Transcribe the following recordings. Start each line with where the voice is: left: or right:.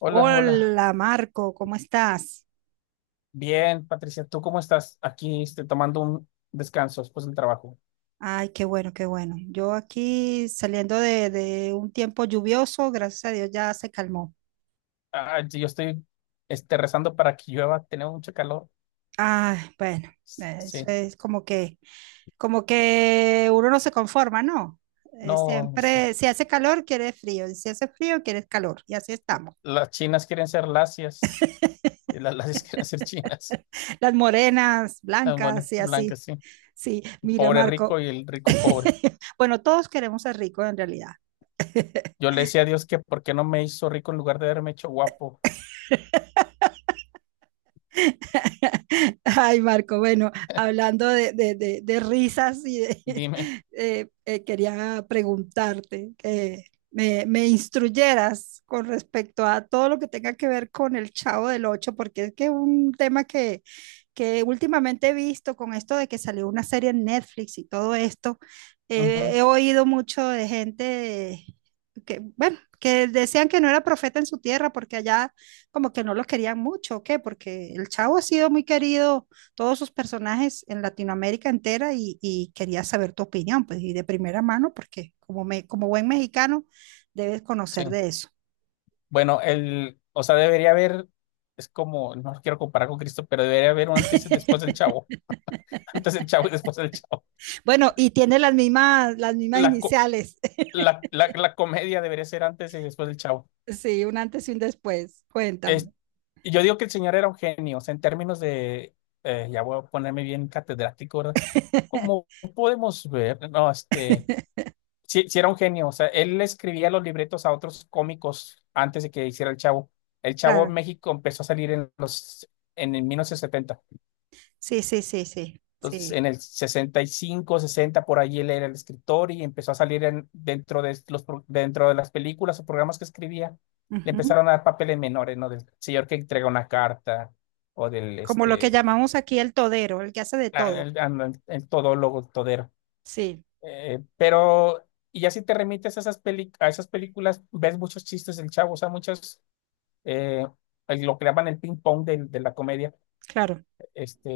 left: Hola, hola.
right: Hola Marco, ¿cómo estás?
left: Bien, Patricia, ¿tú cómo estás? Aquí tomando un descanso después del trabajo.
right: Ay, qué bueno, qué bueno. Yo aquí saliendo de un tiempo lluvioso, gracias a Dios ya se calmó.
left: Ah, sí, yo estoy rezando para que llueva, tenemos mucho calor.
right: Ay, bueno, eso
left: Sí,
right: es como que uno no se conforma, ¿no?
left: no,
right: Siempre, si hace calor, quieres frío, y si hace frío, quieres calor, y así estamos.
left: las chinas quieren ser lacias y las lacias quieren ser chinas.
right: Las morenas,
left: Ah, bueno,
right: blancas y así.
left: blancas, sí. El
right: Sí, mira
left: pobre rico
right: Marco.
left: y el rico pobre.
right: Bueno, todos queremos ser ricos en realidad.
left: Yo le decía a Dios que por qué no me hizo rico en lugar de haberme hecho guapo.
right: Ay, Marco, bueno, hablando de risas
left: Dime.
right: quería preguntarte que me instruyeras con respecto a todo lo que tenga que ver con el Chavo del Ocho, porque es que es un tema que últimamente he visto con esto de que salió una serie en Netflix y todo esto.
left: Ujú,
right: He oído mucho de gente que, bueno, que decían que no era profeta en su tierra porque allá como que no los querían mucho, ¿o qué? Porque el Chavo ha sido muy querido, todos sus personajes en Latinoamérica entera y quería saber tu opinión, pues, y de primera mano, porque como buen mexicano debes
left: sí.
right: conocer de eso.
left: Bueno, o sea, debería haber, es como, no lo quiero comparar con Cristo, pero debería haber un antes y después del Chavo. Antes del Chavo y después del Chavo.
right: Bueno, y tiene las mismas
left: La, co-
right: iniciales.
left: la comedia debería ser antes y después del Chavo.
right: Sí, un antes y un después.
left: Es,
right: Cuéntame.
left: y yo digo que el señor era un genio, o sea, en términos de, ya voy a ponerme bien catedrático, ¿verdad? Como podemos ver, no, sí, sí era un genio, o sea, él le escribía los libretos a otros cómicos antes de que hiciera el Chavo. El Chavo en
right: Claro.
left: México empezó a salir en el 1970.
right: Sí, sí, sí, sí,
left: Entonces,
right: sí.
left: en el 65, 60, por allí él era el escritor y empezó a salir dentro de las películas o programas que escribía. Le
right: Ujú.
left: empezaron a dar papeles menores, ¿no? Del señor que entrega una carta o del,
right: Como lo que
left: este,
right: llamamos aquí el todero, el que hace de todo.
left: a- el todólogo, el todero.
right: Sí,
left: Pero, y ya si te remites a esas películas, ves muchos chistes del chavo, o sea, muchos, eh, lo que llaman el ping-pong de la comedia,
right: claro.
left: este,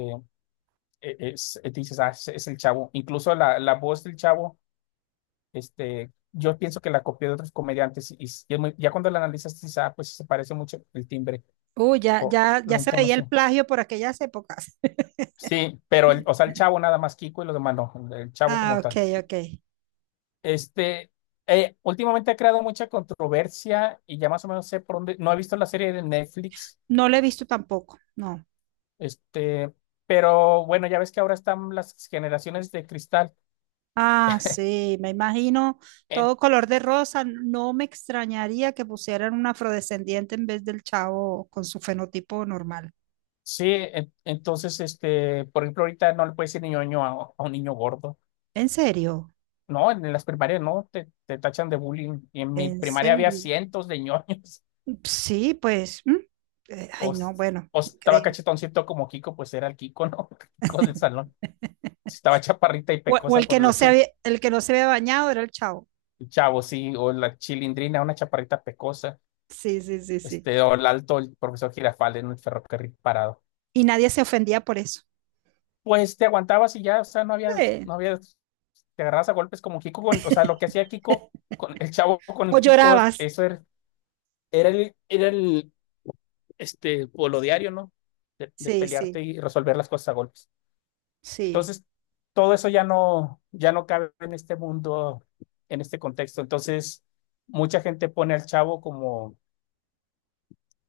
left: dices, ah, es el chavo. Incluso la voz del chavo. Yo pienso que la copió de otros comediantes y ya cuando la analizas, dices, ah, pues se parece mucho el timbre
right: Ya,
left: o
right: ya, ya
left: la
right: se veía el
left: entonación.
right: plagio por aquellas épocas.
left: Sí, pero, o sea, el chavo nada más Kiko y los demás no, chavo
right: Ah,
left: como
right: ok,
left: tal.
right: ok.
left: Este, Últimamente ha creado mucha controversia y ya más o menos sé por dónde, no he visto la serie de Netflix,
right: No lo he visto tampoco, no.
left: este, pero bueno, ya ves que ahora están las generaciones de cristal.
right: Ah, sí, me imagino
left: En-
right: todo color de rosa. No me extrañaría que pusieran un afrodescendiente en vez del chavo con su fenotipo normal.
left: sí, entonces, por ejemplo, ahorita no le puedes decir ñoño a, un niño gordo.
right: ¿En serio?
left: No, en las primarias no, te tachan de bullying. Y en mi
right: ¿En
left: primaria había
right: serio?
left: cientos de ñoños.
right: Sí, pues, ay,
left: O, s-
right: no, bueno,
left: o estaba
right: increíble.
left: cachetoncito como Kiko, pues era el Kiko, ¿no? Kiko del salón. Si estaba chaparrita y
right: O
left: pecosa
right: el que
left: por
right: no
left: la
right: se
left: chil,
right: había, el que no se había bañado era el chavo.
left: el chavo, sí, o la chilindrina, una chaparrita pecosa.
right: Sí, sí, sí, sí.
left: O el alto, el profesor Girafales en el ferrocarril parado.
right: Y nadie se ofendía por eso.
left: Pues te aguantabas y ya, o sea, no había,
right: Sí.
left: no había, te agarrabas a golpes como Kiko, o sea, lo que hacía Kiko, con el chavo con
right: O
left: el Kiko,
right: llorabas.
left: eso era, era el, era el o lo diario, ¿no? De
right: Sí,
left: pelearte
right: sí,
left: y resolver las cosas a golpes.
right: sí.
left: Entonces, todo eso ya no, cabe en este mundo, en este contexto. Entonces, mucha gente pone al chavo como,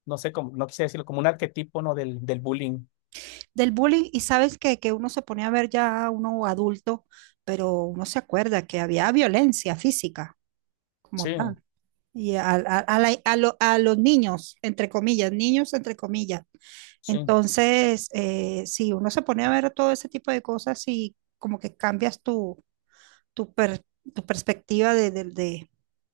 left: no sé, como, no quisiera decirlo, como un arquetipo, ¿no? Del bullying.
right: Del bullying, y sabes que uno se pone a ver ya uno adulto, pero uno se acuerda que había violencia física
left: Sí,
right: como tal. Y a la- a lo- a los niños, entre comillas, niños, entre comillas.
left: sí,
right: Entonces, si uno se pone a ver todo ese tipo de cosas y como que cambias tu, per- tu perspectiva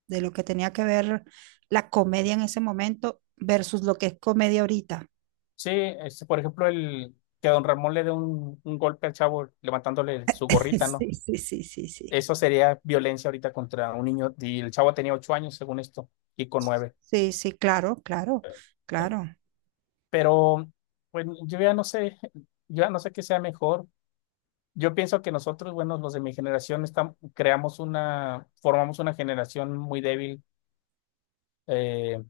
right: de lo que tenía que ver la comedia en ese momento versus lo que es comedia ahorita.
left: sí. Por ejemplo, el que a don Ramón le dé un golpe al chavo levantándole su gorrita, ¿no?
right: Sí, sí, sí, sí, sí.
left: Eso sería violencia ahorita contra un niño. Y el chavo tenía 8 años, según esto, y con 9.
right: Sí, sí, claro, claro,
left: Eh,
right: claro.
left: Pero, bueno, yo ya no sé qué sea mejor. Yo pienso que nosotros, bueno, los de mi generación, estamos, creamos una, formamos una generación muy débil. Eh,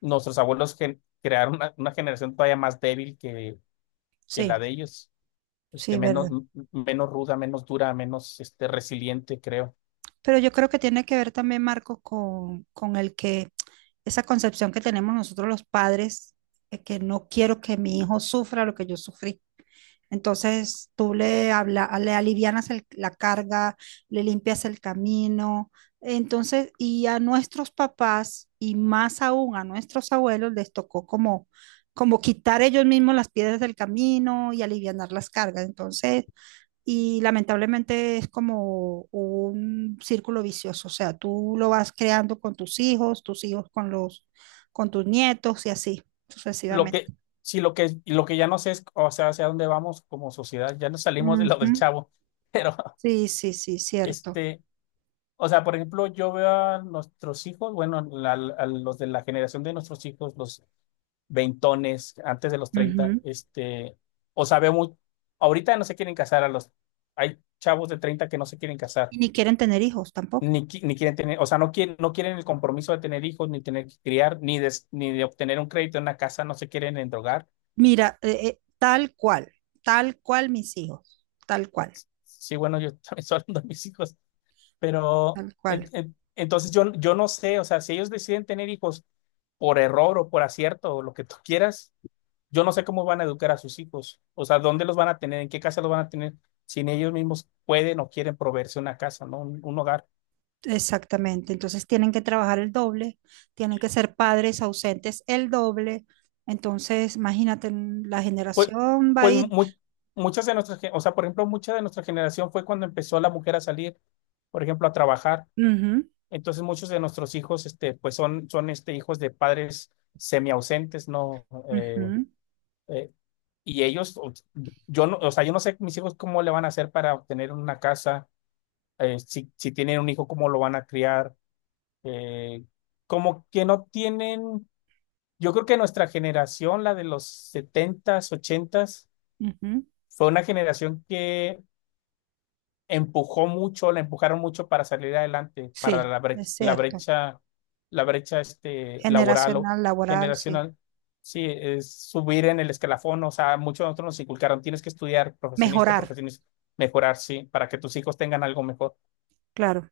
left: Nuestros abuelos crearon una generación todavía más débil que la
right: Sí,
left: de ellos,
right: sí,
left: menos,
right: verdad.
left: m- menos ruda, menos dura, menos resiliente, creo.
right: Pero yo creo que tiene que ver también, Marco, con el que esa concepción que tenemos nosotros los padres, que no quiero que mi hijo sufra lo que yo sufrí. Entonces tú le habla, le alivianas la carga, le limpias el camino. Entonces, y a nuestros papás y más aún a nuestros abuelos les tocó como, como quitar ellos mismos las piedras del camino y alivianar las cargas. Entonces, y lamentablemente es como un círculo vicioso. O sea, tú lo vas creando con tus hijos, con tus nietos y así
left: Lo
right: sucesivamente.
left: que, sí, lo que ya no sé es, o sea, hacia dónde vamos como sociedad. Ya no salimos de lo del
right: Ujú.
left: chavo, pero
right: Sí, sí, sí, cierto.
left: este. O sea, por ejemplo, yo veo a nuestros hijos, bueno, a los de la generación de nuestros hijos, los veintones, antes de los 30,
right: Ujú.
left: o sea, ahorita no se quieren casar hay chavos de 30 que no se quieren casar,
right: Y ni quieren tener hijos tampoco.
left: ni quieren tener, o sea, no quieren el compromiso de tener hijos, ni tener que criar, ni de obtener un crédito en una casa, no se quieren endrogar.
right: Mira, tal cual mis hijos, tal cual,
left: Sí, bueno, yo también estoy hablando de mis hijos. Pero
right: tal cual.
left: entonces yo no sé, o sea, si ellos deciden tener hijos por error o por acierto o lo que tú quieras, yo no sé cómo van a educar a sus hijos, o sea, dónde los van a tener, en qué casa los van a tener, si ni ellos mismos pueden o quieren proveerse una casa, ¿no? Un hogar.
right: Exactamente. Entonces tienen que trabajar el doble, tienen que ser padres ausentes el doble. Entonces, imagínate, la
left: Pues,
right: generación va a
left: pues
right: ir...
left: mu- muchas de nuestras, gen- o sea, por ejemplo, mucha de nuestra generación fue cuando empezó la mujer a salir, por ejemplo, a trabajar.
right: Ujú,
left: Entonces muchos de nuestros hijos, pues son hijos de padres semiausentes, ¿no?
right: ujú,
left: Eh, Y ellos, o- yo no, o sea, yo no sé mis hijos cómo le van a hacer para obtener una casa, si tienen un hijo, cómo lo van a criar, eh, como que no tienen, yo creo que nuestra generación, la de los setentas ochentas
right: ujú.
left: fue una generación que empujó mucho, la empujaron mucho para salir adelante, para
right: Sí,
left: la brecha,
right: es
left: la
right: cierto.
left: brecha, la brecha este, laboral o
right: Generacional, laboral, sí.
left: generacional. Sí, es subir en el escalafón, o sea, muchos de nosotros nos inculcaron, tienes que estudiar, profesionista,
right: Mejorar,
left: profesionista, mejorar, sí, para que tus hijos tengan algo mejor.
right: claro.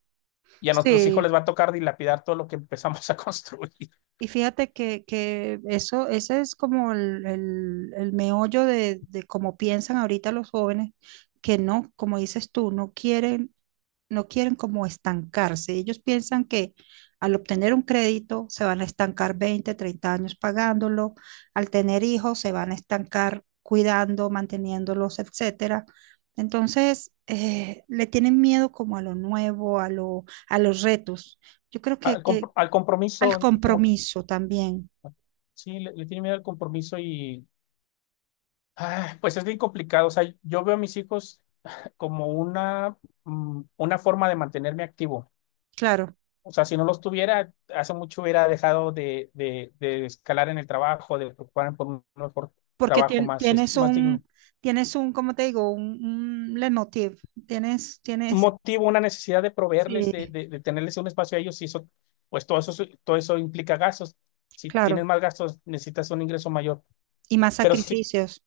left: Y a nuestros hijos
right: Sí,
left: les va a tocar dilapidar todo lo que empezamos a construir.
right: y fíjate que eso, ese es como el meollo de cómo piensan ahorita los jóvenes, que no, como dices tú, no quieren como estancarse. Ellos piensan que al obtener un crédito se van a estancar 20 30 años pagándolo, al tener hijos se van a estancar cuidando, manteniéndolos, etcétera. Entonces, le tienen miedo como a lo nuevo, a los retos. Yo creo
left: Al, comp-
right: que
left: al
right: al
left: compromiso, como que
right: compromiso también,
left: sí, le tiene miedo al compromiso y, ah, pues es bien complicado, o sea, yo veo a mis hijos como una forma de mantenerme activo.
right: claro,
left: O sea, si no los tuviera, hace mucho hubiera dejado de escalar en el trabajo, de preocuparme por un mejor
right: porque
left: trabajo más, es- más digno.
right: tienes un, ¿cómo te digo? Un leitmotiv, tienes,
left: Un
right: tienes,
left: motivo, una necesidad de proveerles, de,
right: sí,
left: de, de tenerles un espacio a ellos, y eso, pues todo eso implica gastos. Si tienes
right: claro,
left: más gastos, necesitas un ingreso mayor.
right: y más
left: Pero si,
right: sacrificios,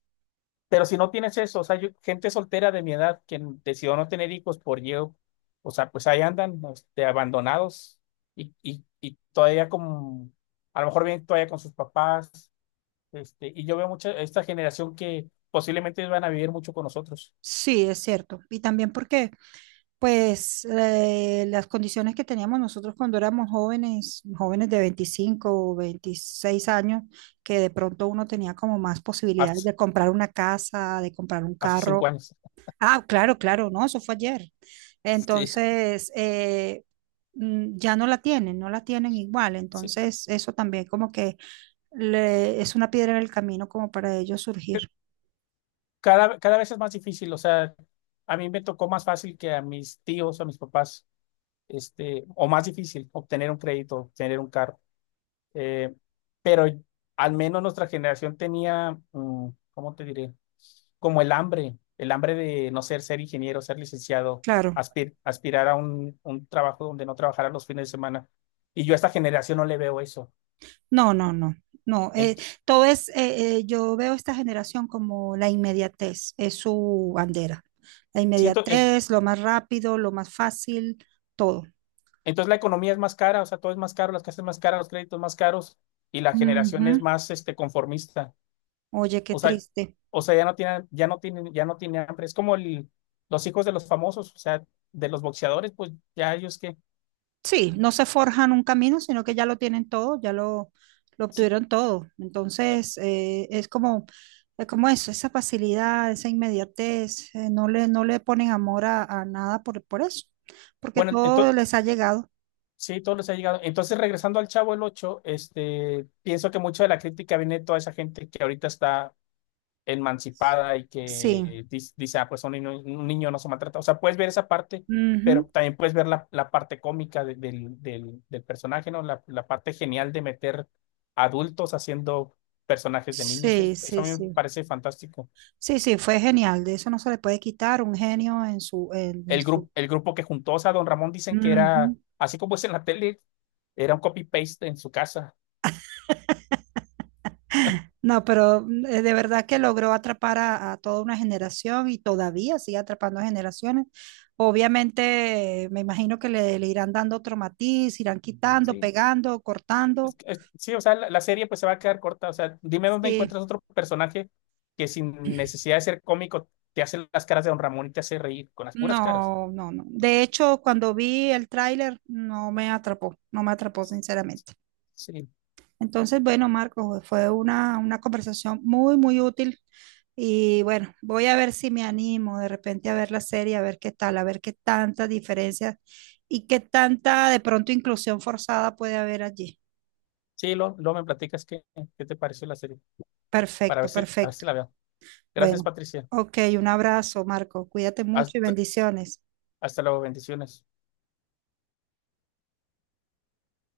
left: Pero si no tienes eso, o sea, gente soltera de mi edad que decidió no tener hijos por yo, o sea, pues ahí andan, abandonados y todavía como, a lo mejor vienen todavía con sus papás, y yo veo mucha, esta generación que posiblemente van a vivir mucho con nosotros,
right: sí, es cierto, y también porque, pues, las condiciones que teníamos nosotros cuando éramos jóvenes, jóvenes de 25 o 26 años, que de pronto uno tenía como más posibilidades
left: hace,
right: de comprar una casa, de comprar un
left: hace cinco
right: carro,
left: años.
right: ah, claro, claro, no, eso fue ayer.
left: Sí,
right: Entonces, ya no la tienen, no la tienen igual.
left: sí.
right: Entonces, eso también como que es una piedra en el camino como para ellos
left: C-
right: surgir.
left: cada vez es más difícil, o sea, a mí me tocó más fácil que a mis tíos, a mis papás, o más difícil obtener un crédito, obtener un carro. Eh, pero al menos nuestra generación tenía, ¿cómo te diré? Como el hambre de no ser, ser ingeniero, ser licenciado,
right: Claro,
left: aspirar a un trabajo donde no trabajara los fines de semana. Y yo a esta generación no le veo eso.
right: no, no, no, no.
left: Ent-
right: Todo es, yo veo esta generación como la inmediatez, es su bandera. La
left: siento, es-
right: inmediatez, lo más rápido, lo más fácil, todo.
left: entonces la economía es más cara, o sea, todo es más caro, las casas más caras, los créditos más caros, y la generación
right: Ujú.
left: es más conformista.
right: Oye, qué
left: O sea,
right: triste.
left: o sea, ya no tiene, ya no tiene, ya no tiene hambre. Es como los hijos de los famosos, o sea, de los boxeadores, pues ya ellos que
right: Sí, no se forjan un camino, sino que ya lo tienen todo, lo
left: sí.
right: obtuvieron todo. Entonces, es como eso, esa facilidad, esa inmediatez, no le, no le ponen amor a nada por, por eso, porque
left: Bueno,
right: todo
left: entonces,
right: les ha llegado.
left: sí, todos les ha llegado. Entonces, regresando al Chavo el 8 pienso que mucho de la crítica viene de toda esa gente que ahorita está emancipada y
right: Sí.
left: que dice, ah, pues un niño no se maltrata. O sea, puedes ver esa parte,
right: Ujú.
left: pero también puedes ver la parte cómica del personaje, ¿no? La parte genial de meter adultos haciendo personajes de niños.
right: Sí,
left: Eso
right: sí,
left: a mí me
right: sí.
left: parece fantástico.
right: Sí, sí, fue genial, de eso no se le puede quitar un genio en su, en
left: El
right: su.
left: grupo, el grupo que juntó, o sea, don Ramón dicen que era,
right: Ujú.
left: así como es en la tele, era un copy-paste en su casa.
right: No, pero de verdad que logró atrapar a toda una generación y todavía sigue atrapando a generaciones. Obviamente, me imagino que le irán dando otro matiz, irán quitando,
left: Sí,
right: pegando, cortando.
left: sí, o sea, la serie pues se va a quedar corta. O sea, dime dónde
right: Sí,
left: encuentras otro personaje que sin necesidad de ser cómico te hace las caras de don Ramón y te hace reír con las puras caras.
right: no, no, no. De hecho, cuando vi el tráiler, no me atrapó, no me atrapó, sinceramente.
left: Sí,
right: Entonces, bueno, Marcos, fue una conversación muy, muy útil. Y bueno, voy a ver si me animo de repente a ver la serie, a ver qué tal, a ver qué tantas diferencias y qué tanta de pronto inclusión forzada puede haber allí.
left: sí, luego me platicas qué te pareció la serie, para ver
right: Perfecto,
left: si, a ver
right: perfecto.
left: si la veo. Gracias,
right: Bueno,
left: Patricia.
right: ok, un abrazo, Marco. Cuídate mucho y
left: Hasta,
right: bendiciones.
left: hasta luego, bendiciones.